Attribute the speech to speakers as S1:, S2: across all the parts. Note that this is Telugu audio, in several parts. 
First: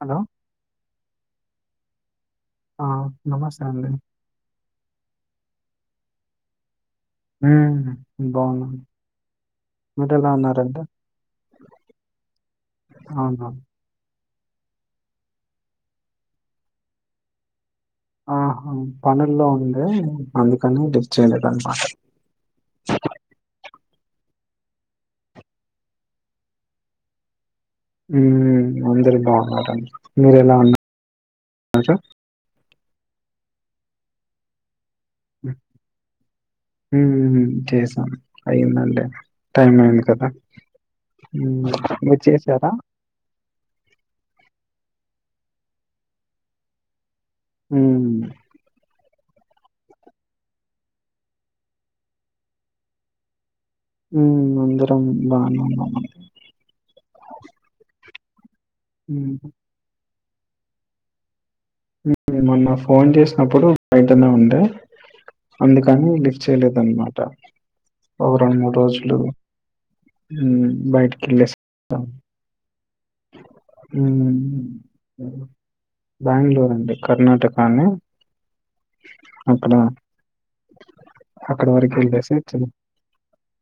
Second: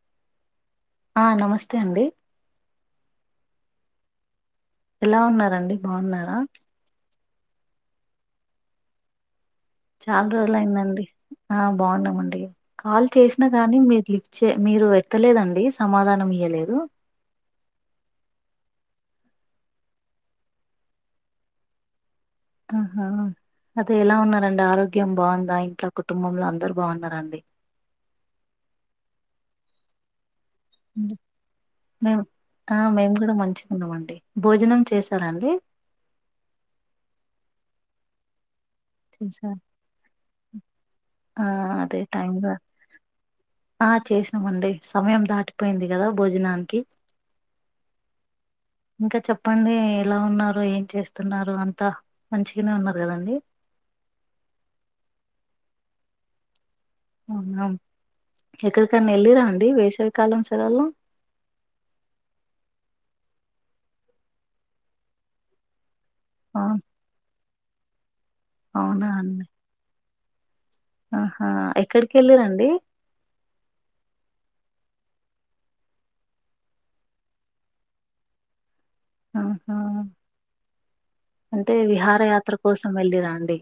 S1: హలో
S2: ఆ నమస్తే అండి
S1: ఆ నమస్తే అండి
S2: ఎలా ఉన్నారండి బాగున్నారా
S1: హుమ్బాగున్నాం
S2: చాలా రోజులు అయిందండి ఆ బాగున్నామండి కాల్ చేసినా
S1: అవునా!
S2: కానీ మీరు లీఫ్ చె మీరు ఎత్తలేదండి సమాధానం ఇయలేదు
S1: ఆహా పనుల్లో ఉండే అందుకని లీఫ్ చేయలేదు అన్నమాట
S2: ఆహా అదే ఎలా ఉన్నారండి ఆరోగ్యం బాగుందా ఇంట్లా కుటుంబంలో అందరు బాగున్నారండి
S1: హమ్ అందరు బాగున్నారు మీరు ఎలా ఉన్నా
S2: మేము ఆ మేము కూడా మంచిగా ఉన్నామండి భోజనం చేసారా అండి
S1: హమ్ చేసాం అయ్యింది అండి టైం అయింది కదా
S2: ఆ
S1: ఉమ్
S2: అదే
S1: మీరు
S2: టైం కూడా
S1: చేసారా
S2: ఆ చేసామండి సమయం దాటిపోయింది కదా భోజనానికి
S1: హుమ్
S2: ఇంకా చెప్పండి ఎలా ఉన్నారు ఏం చేస్తున్నారు అంత మంచిగానే ఉన్నారు కదండి
S1: హమ్ అందరం బానే ఉన్నాం
S2: అవునా ఎక్కడికన్నా
S1: హ్మ్.
S2: వెళ్ళిరా అండి వేసావికాలం సేలవలో
S1: మమొన్న ఫోన్ చేసినప్పుడు బయటనే ఉండే అందుకని డి
S2: ఆ
S1: చేయలేదన్నమాట ఒక రెండు మూడు
S2: అవునా
S1: రోజులు
S2: అండి
S1: ఉమ్ బైట
S2: ఆహా
S1: కెళ్ళెసి వద్దాం
S2: ఎక్కడికి వెళ్ళిరండి
S1: ఉమ్ బ్యాంగ్ళూర్ వుంది కర్ణాటక ఆని
S2: ఆహా
S1: అక్కడ
S2: అంటే
S1: వరకెళ్ళేసి
S2: విహారయాత్ర కోసం వెళ్ళిర అండి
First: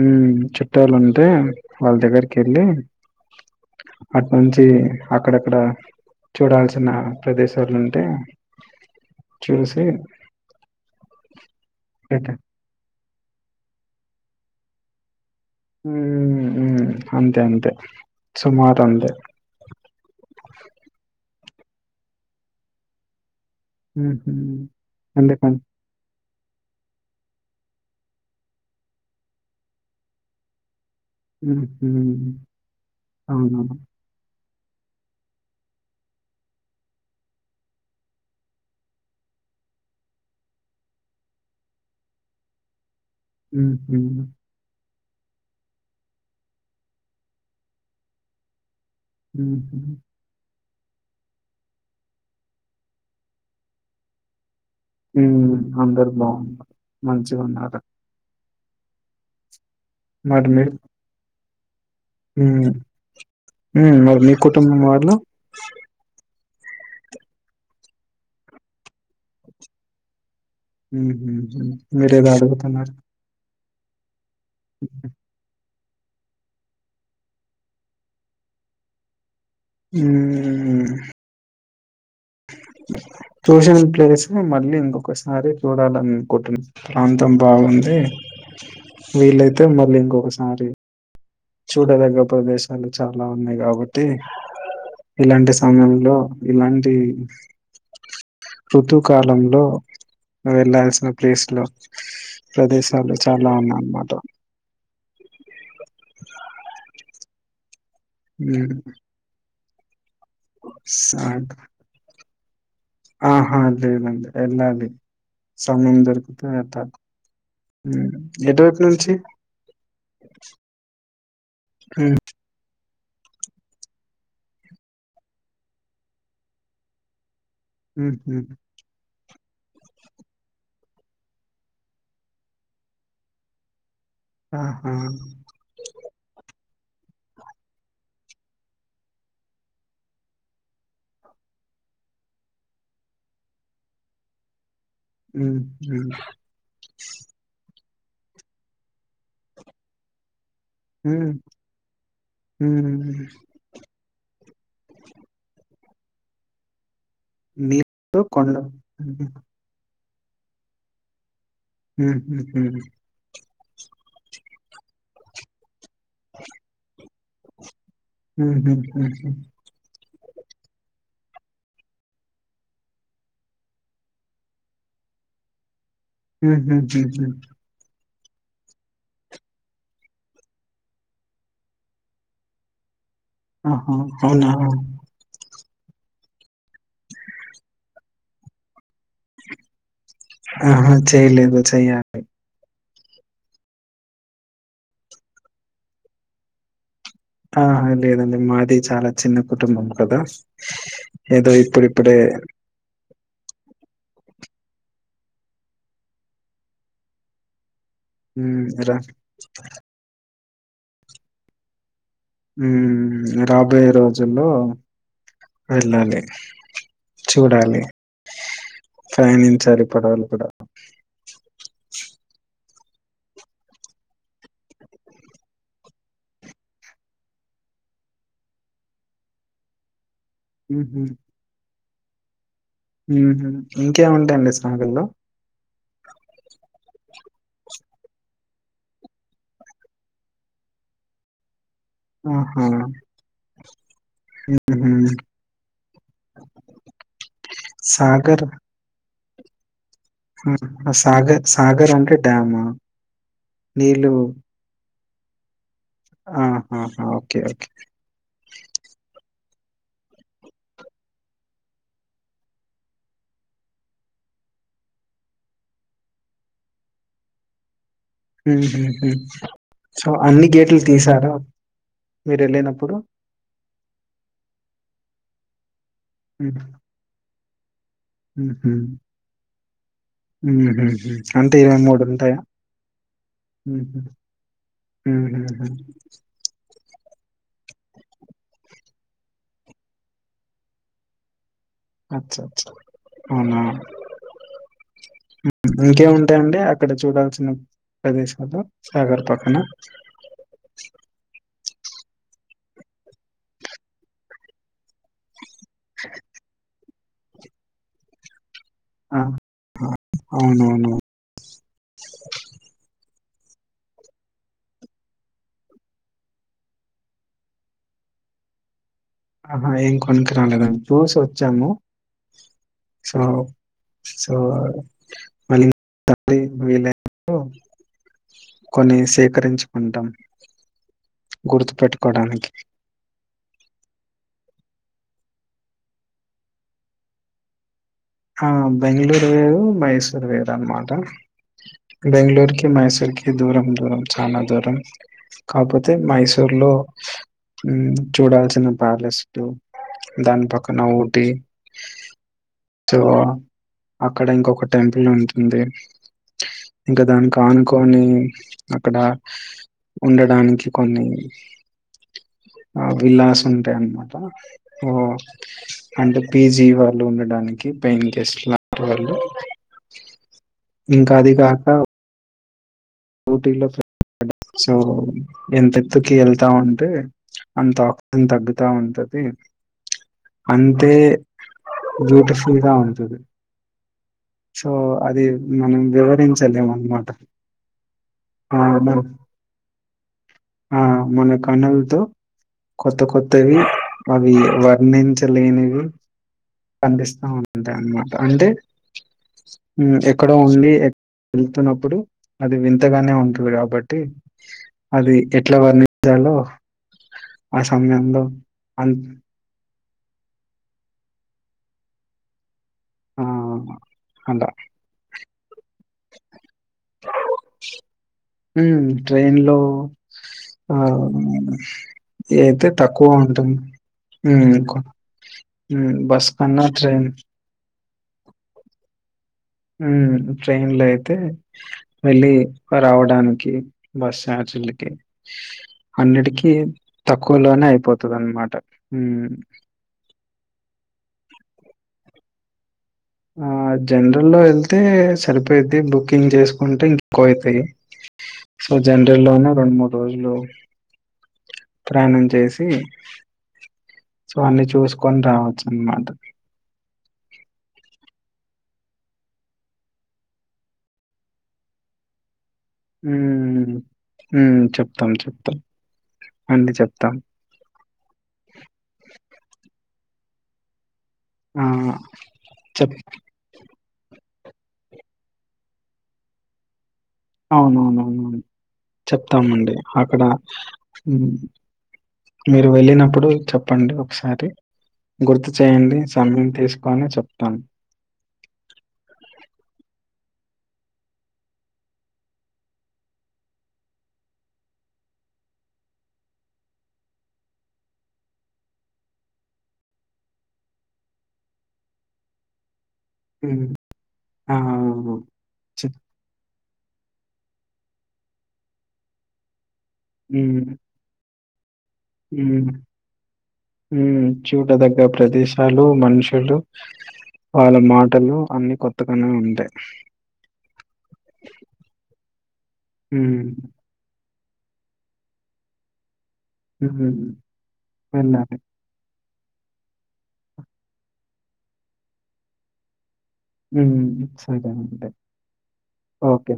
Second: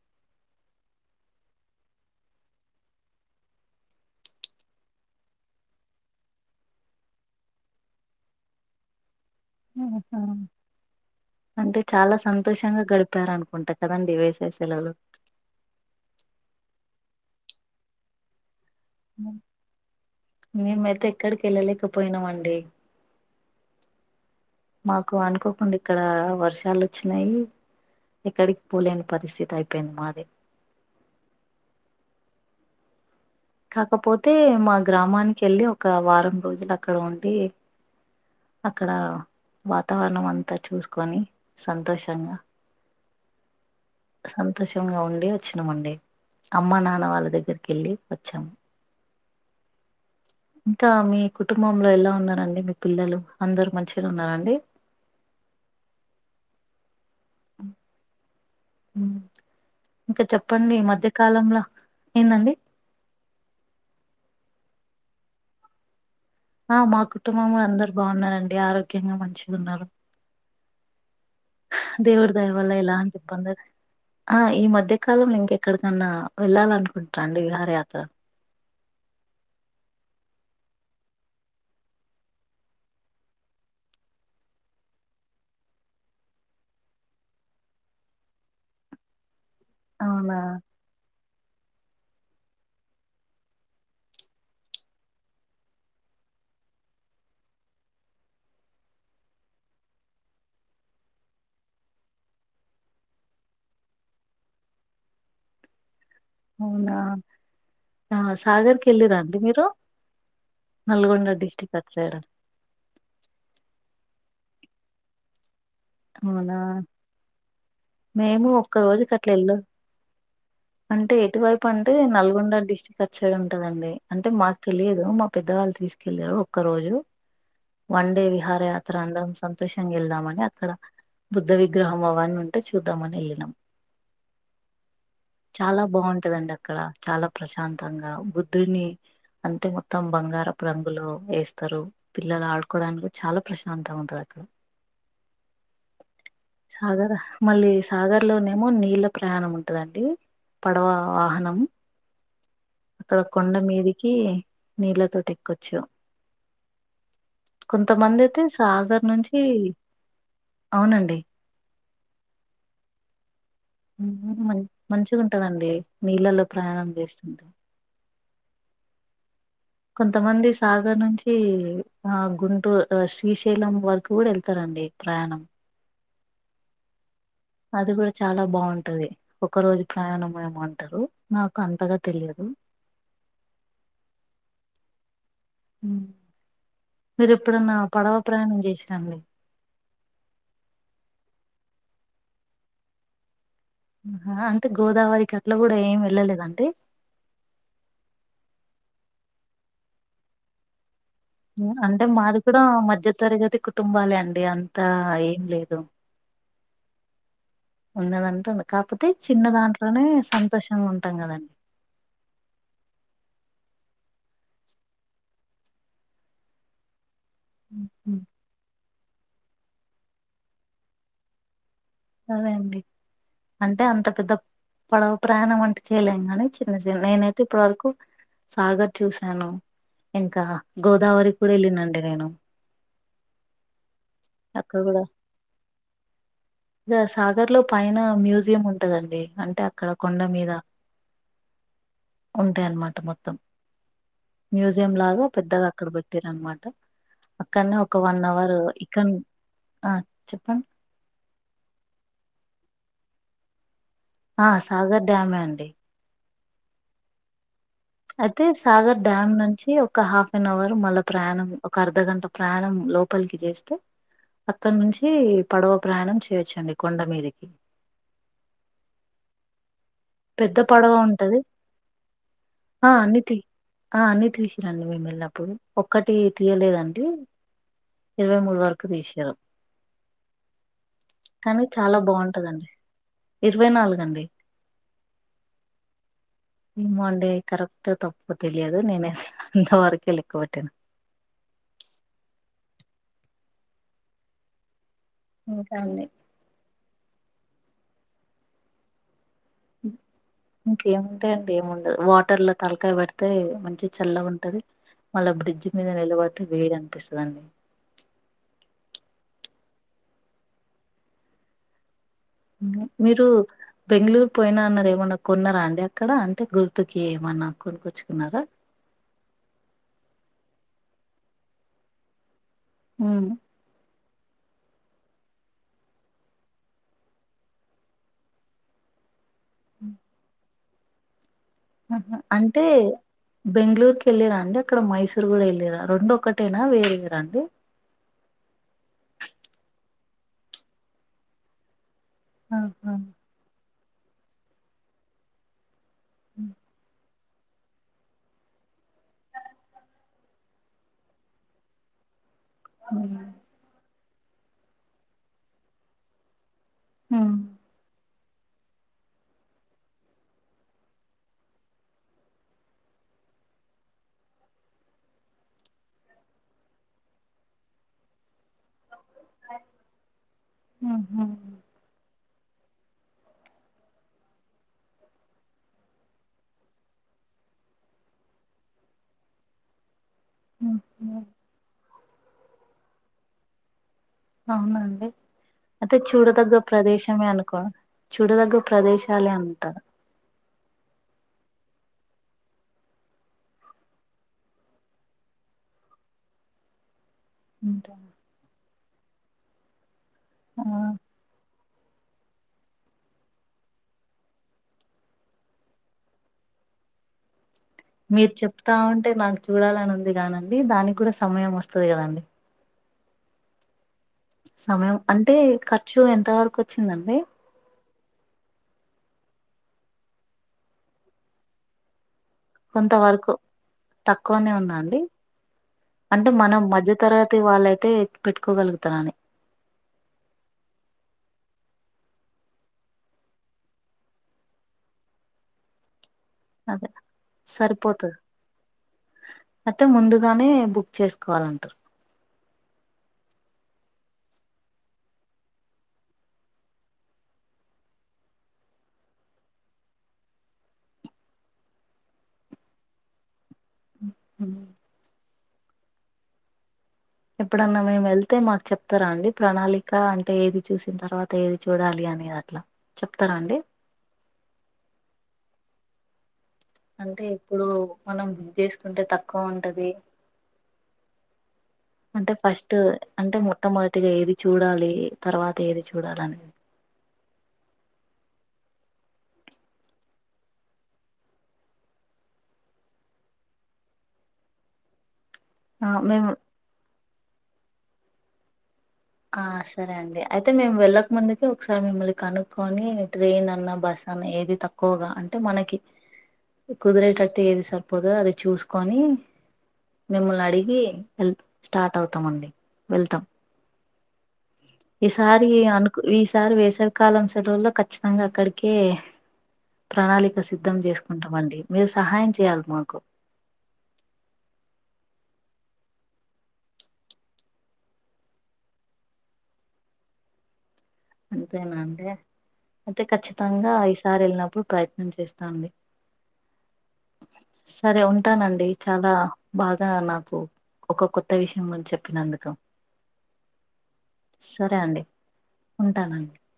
S1: ఉమ్ చుట్టాలు ఉంటే వాళ్ళ దగ్గరికి వెళ్ళి అటు నుంచి అక్కడక్కడ చూడాల్సిన ప్రదేశాలు ఉంటే
S2: ఆహా అంటే చాలా
S1: రిటర్న్
S2: సంతోషం షంగా గడిపారు అనుకుంటా కదండి వేసవి సెలవలు
S1: ఉమ్ ఉమ్ అంతే అంతే సుమారు అంతే
S2: మేము అయితే ఎక్కడికి వెళ్ళలేకపోయినాం అండి
S1: ఉహుమ్
S2: మాకు అనుకోకుండా ఇక్కడ వర్షాలు వచ్చినాయి ఎక్కడికి పోలేని పరిస్థితి అయిపోయింది మాది
S1: ఉహు
S2: కాకపోతే మా గ్రామానికి వెళ్ళి ఒక వారం రోజులు అక్కడ ఉండి అక్కడ వాతావరణం అంతా చూసుకొని సంతోషంగా
S1: ఉహు
S2: సంతోషంగా ఉండి వచ్చినామండి అమ్మ నాన్న వాళ్ళ దగ్గరికి వెళ్ళి వచ్చాము
S1: ఉహు
S2: ఇంకా మీ కుటుంబంలో ఎలా ఉన్నారండి మీ పిల్లలు అందరు మంచిగానే ఉన్నారండి
S1: ఉమ్ అందరు బాగున్నారు మంచిగా ఉన్నారు
S2: ఉమ్మ్ ఇంక చెప్పండి ఈ మధ్యకాలంలో
S1: ఉమ్ ఉమ్ మరి మీ కుటుంబం వాళ్ళు
S2: ఆ మా కుటుంబంలో అందరు బాగున్నారండి ఆరోగ్యంగా మంచిగా ఉన్నారు
S1: ఉహూ
S2: దేవుడి దయవల్ల ఎలాంటి పండగా ఆ ఈ మధ్యకాలం ఇంకెక్కడికన్నా వెళ్ళాలి అనుకుంటార అండి విహారయాత్ర
S1: ఉమ్ చూసిన ప్లేస్ మళ్ళీ ఇంకొకసారి చూడాలని అనుకుంటున్నాం ప్రాంతం బాగుంది వీలైతే మళ్ళీ
S2: అవునా
S1: ఇంకొకసారి చూడదగ్గ ప్రదేశాలు చాలా ఉన్నాయి కాబట్టి ఇలాంటి సమయంలో ఇలాంటి ఋతువు కాలంలో వెళ్ళాల్సిన ప్లేస్ లో ప్రదేశాలు చాలా ఉన్నాయి అన్నమాట
S2: అవున
S1: హ్మ్.
S2: సాగర్కి వెళ్ళిరా అండి మీరు నల్గొండ
S1: సాగ్
S2: డిస్టిక్ట్ అటు సైడ్
S1: ఆహా లేదండి ఎలాలి సమయం దొరుకుతే
S2: అవునా
S1: వెళ్తా
S2: మేము ఒక్క రోజుకి అట్లా వెళ్ళాం అంటే ఎటువైపు అంటే
S1: హ్మ్.
S2: నల్గొండ డిస్టిక్ట్ అటు సైడ్ ఉంటదండి అంటే మాకు తెలియదు మా పెద్దవాళ్ళు తీసుకెళ్ళారు ఒక్క రోజు వన్ డే
S1: ఉహు.
S2: విహార యాత్ర అందరం సంతోషంగా వెళ్దామని అక్కడ బుద్ధ విగ్రహం అవన్ని ఉం టే చూద్దామని వెళ్ళినం
S1: ఆహా
S2: చాలా బాగుంటదండి అక్కడ చాలా ప్రశాంతంగా బుద్ధుని అంతే మొత్తం బంగారపు రంగులో వేస్తారు పిల్లలు ఆడుకోవడానికి కూడా చాలా ప్రశాంతగా ఉంటది అక్కడ
S1: ఉమ్ ఉమ్
S2: సాగర్ మళ్ళీ సాగర్ లోనేమో నీళ్ళ ప్రయాణం ఉంటదండి పడవ
S1: హ్మ్.
S2: వాహనం అక్కడ
S1: హ్మ్.
S2: కొండ మీదికి నీళ్ళ తోటి ఎక్కొచ్చు
S1: నీరు
S2: కొంతమంది అయితే
S1: కొండ
S2: సాగర్
S1: హుహు.
S2: నుంచి అవునండి
S1: ఉహుహు
S2: ఉహు మంచిగా ఉంటదండి నీళ్ళల్లో ప్రయాణం చేస్తుంటే
S1: ఉహుహు
S2: కొంతమంది సాగర్ నుంచి ఆ గుంటూరు శ్రీశైలం వరకు కూడా వెళ్తారండి ప్రయాణం
S1: ఉహుహుహు
S2: అది కూడా చాలా బాగుంటది ఒక రోజు ప్రయాణం ఏమో అంటారు నాకు అంతగా తెలియదు
S1: ఆహా అవునా
S2: ఉం మీరు ఎప్పుడన్నా పడవ ప్రయాణం చేసిరా అండి
S1: ఆహా చెయలేదు చెయ్యాలి
S2: ఆ అంటే గోదావరికి అట్ల కూడా ఏమి వెళ్ళలేదా అండి
S1: ఆహా లేదండి మాది చాలా చిన్న కుటుంబం కదా ఏదో
S2: ఉం అంటే
S1: ఇప్పుడిప్పుడే
S2: మాది కూడా మధ్య తరగతి కుటుంబాలే అండి అంతా ఏం లేదు ఉన్నది అంత
S1: హ్మ్. రా
S2: కాకపోతే చిన్న దాంట్లోనే సంతోషంగా ఉంటాం కదా అండి
S1: ఉమ్ రాబోయే రోజుల్లో వెళ్ళాలి చూడాలి ప్రయాణించాలి పడవలు కూడా
S2: అదే అండి అంటే అంత పెద్ద పడవ ప్రయాణం అంట చేయలేము గాని చిన్న చిన్న నేనైతే ఇప్పటి వరకు సాగర్ చూసాను ఇంకా
S1: హుహు.
S2: గోదావరి కూడా వెళ్ళిన అండి నేను
S1: హు హామ్ ఇంకేం ఉంటాయి అండి
S2: అక్కడ
S1: సాగర్లో
S2: ఇగా సాగర్ లో పైన మ్యూజియం ఉంటదండి అంటే అక్కడ కొండ మీద ఉంటాయ్
S1: ఆహా!
S2: అన్నమాట మొత్తం మ్యూజియం
S1: హుహు.
S2: లాగా పెద్దగా అక్కడ పెట్టిర్రు అనమాట అక్కడనే ఒక వన్
S1: సాగర్
S2: అవర్ ఇక్కన్ ఆ చెప్పండి
S1: ఆ సాగర్ సాగర్ అంటే డ్యాము నీళ్ళు
S2: ఆ సాగర్ డ్యామే అండి
S1: ఆహాహా ఓకే ఓకే
S2: అయితే సాగర్ డ్యామ్ నుంచి ఒక హాఫ్ అన్ అవర్ మళ్ళ ప్రయాణం ఒక అర్ధగంట ప్రాణం లోపలికి చేస్తే అక్కన్నుంచి పడవ ప్రయాణం చేయొచ్చండి కొండ మీదికి
S1: ఊహు హు సో అన్ని
S2: పెద్ద
S1: గేట్లు
S2: పడవ
S1: తీసారా
S2: ఉంటది ఆ
S1: మీరెళ్ళినప్పుడు
S2: అన్ని తీ ఆ అన్ని తీసిరండి మేమెళ్ళినప్పుడు ఒక్కటి
S1: హ్మ్.
S2: తీయలేదండి ఇరవై మూడు వరకు తీసిర్రు
S1: ఊహు హు అంటే
S2: కానీ
S1: ఇరవై
S2: చాలా
S1: మూడు ఉంటాయా
S2: బాగుంటదండి ఇరవై నాలుగు అండి
S1: ఊహుహు
S2: ఏమో అండి కరెక్టో తప్పో తెలియదు నేనైతే అంతవరకే లెక్క పెట్టిన
S1: అచ్చచ్చ అవునా
S2: ఇంకా అండి
S1: ఇంకేమున్ అంతే అండి అక్కడ చూడాల్సిన ప్రదేశాలు సాగర్ పక్కన
S2: ఉం ఇంకేముంటాయండి ఏముండదు వాటర్ లో తలకాయ పెడితే మంచిగ చల్లగుంటది మళ్ళ బ్రిడ్జ్ మీద నిలబడితే వేడి అనిపిస్తదండి
S1: ఆ హా అవునవును
S2: మీరు బెంగళూరు పోయినా అన్నారు ఏమన్నా కొన్నారా అండి అక్కడ అంటే గుర్తుకి ఏమన్నా కొనుకొచ్చుకున్నారా
S1: ఆహా ఏం కొనుకురాలేదండి చూసొచ్చాము సో
S2: ఉమ్
S1: సో మళ్ళీ [inaudible] వీలైనప్పుడు [unintelligible] కొన్ని సేకరించుకుంటాం
S2: ఆహా
S1: గుర్తుపెట్టుకోడానికి.
S2: అంటే బెంగళూరుకి ఎళ్లిరా అండి అక్కడ మైసూర్ కూడా ఎళ్లిరా రెండు ఒక్కటేనా వేరే వేరాండి
S1: ఆ బెంగళూరు వేరు మైసూర్ వేరు అనమాట బెంగళూరుకి
S2: ఆహా
S1: మైసూర్కి దూరం దూరం చానా దూరం కాకపోతే మైసూర్ లో ఊమ్ చూడాల్సిన ప్యాలెస్లు దాని పక్కన ఊటీ సో అక్కడ ఇంకొక టెంపుల్ ఉంటుంది ఇంకా
S2: ఉమ్
S1: దానికాను కొని అక్కడ ఉండడానికి కొన్ని ఆ విల్లాస్ ఉంటాయి అన్న మాట ఓ అంటే పీజీ వాళ్ళు ఉండడానికి కి పెయిన్ గెస్ట్ లా వాళ్ళు ఇంకా
S2: ఉహు
S1: అది గాక ఊటీలో సో ఎంతెెత్తుకి వెళ్తా ఉంటే అంత ఆక్సిజన్ తగ్గుతా ఉంటది అంతే
S2: ఉహు.
S1: బ్యూటిఫుల్ గా ఉంటాది
S2: అవునా అండి
S1: మనం
S2: అయితే చూడదగ్గ
S1: వివరించలేము అనమాట
S2: ప్రదేశమే అనుకో చూడదగ్గ
S1: ఆ మన
S2: ప్రదేశాలే అంటా
S1: ఆ మన కన్నులతో కొత్త కొత్తవి అవి వర్ణించలేనివి కనిపిస్తా ఉంటాయన్నమాట అంటే ఉమ్ ఎక్కడో ఉండి
S2: ఆ
S1: వేళ్తున్నప్పుడు అది వింతగానే ఉంటుంది కాబట్టి అది ఎట్లా వర్ణించాలో ఆ సమయం
S2: మీరు చెప్తా ఉంటే నాకు చూడాలని ఉంది కానండి దానికి కూడా సమయం వస్తది కదండి
S1: ఆ అవును అంటా
S2: సమయం అంటే ఖర్చు ఎంత వరకు వచ్చిందండి
S1: హమ్ ట్రైన్ లో ఆ అయితే
S2: కొంత
S1: తక్కువే
S2: వరకు
S1: ఉంటుంది
S2: తక్కువనే
S1: ఇం
S2: ఉందా అండి
S1: ఉమ్ బస్ కన్నా ట్రైన్
S2: అయితే వాళ్ళయితే పెట్టుకోగలుగుతారని
S1: ఉమ్ ట్రైన్ లో అయితే వెళ్ళి రావడానికి బస్ ఛార్జీలకి అన్నిటికిీ
S2: అదే
S1: తక్కువలోనే అయిపోతాది
S2: సరిపోతది
S1: అన్నమాట
S2: అయితే ముందుగానే బుక్ చేసుకోవాలంటారు
S1: ఆ జనరల్లో వెళ్తే సరిపోయిద్ది బుకింగ్ చేసుకుంటే ఎక్కువ అవుతాయి సో జనరల్ లోనే రెండు మూడు రోజులు ప్రయాణం చేసి సో అన్నీ
S2: మ్మ్.
S1: చూసుకొని రావచ్చు అన్నమాట
S2: ఎప్పుడన్నా మేము వెళ్తే మాకు చెప్తారా అండి ప్రణాళిక అంటే ఏది చూసిన తర్వాత ఏది చూడాలి అని అట్లా చెప్తారా అండి
S1: ఉమ్ ఉమ్ చెప్తాం చెప్తాం అండి చెప్తాం.
S2: అంటే ఇప్పుడు మనం బుక్ చేసుకుంటే తక్కువ ఉంటది
S1: ఆ!
S2: అంటే ఫస్ట్
S1: చెప్
S2: అంటే మొట్టమొదటిగా ఏది చూడాలి తర్వాత ఏది చూడాలి అనీ
S1: అవునవునవును చెప్తామ అండి అక్కడ మీరు వెళ్ళినప్పుడు చెప్పండి ఒకసారి గుర్తు
S2: ఆ
S1: చేయండి
S2: మేము
S1: సమయం తీసుకోని చెప్తాను
S2: ఆ సరే అండి అయితే మేము వెళ్ళక ముందుకే ఒకసారి మిమ్మల్ని కనుక్కొని ట్రైన్ అన్నా బస్ అన్నా ఏది తక్కువ తక్కువగా అంటే మనకి కుదిరేటట్టు ఏది సరిపోదొ అది చూసుకొని మిమ్మల్ని అడిగి వెల్ స్టార్ట్ అవుతామండి వెళ్తాం
S1: ఉమ్ హా
S2: ఈసారి అనుకు ఈసారి వేసవి కాలం సెలవుల్లో ఖచ్చితంగా అక్కడికే ప్రణాళిక
S1: హ్మ్.
S2: సిద్ధం చేసుకుంటాంమండి మీరు సహాయం చేయాలి మాకు
S1: ఉ చూడదగ్గ ప్రదేశాలు మనుషులు వాళ్ళ మాటలు అన్ని కొత్తగానే ఉంటాయి,
S2: అంతేనా అంటే అయితే
S1: హ్మ్.
S2: ఖచ్చితంగా ఈయిసారి వెళ్ళినప్పుడు ప్రయత్న చేస్తానండి
S1: హ్మ్.
S2: సరే
S1: వెళ్ళాలి.
S2: ఉంటానండి చాలా బాగా నాకు ఒక కొత్త విషయం చెప్పినందుకు
S1: ఉ సొతం
S2: సరే అండి
S1: ఉంటే
S2: ఉంటానండి
S1: ఓకే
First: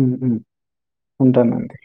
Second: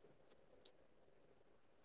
S1: ఉహు ఉంటానండి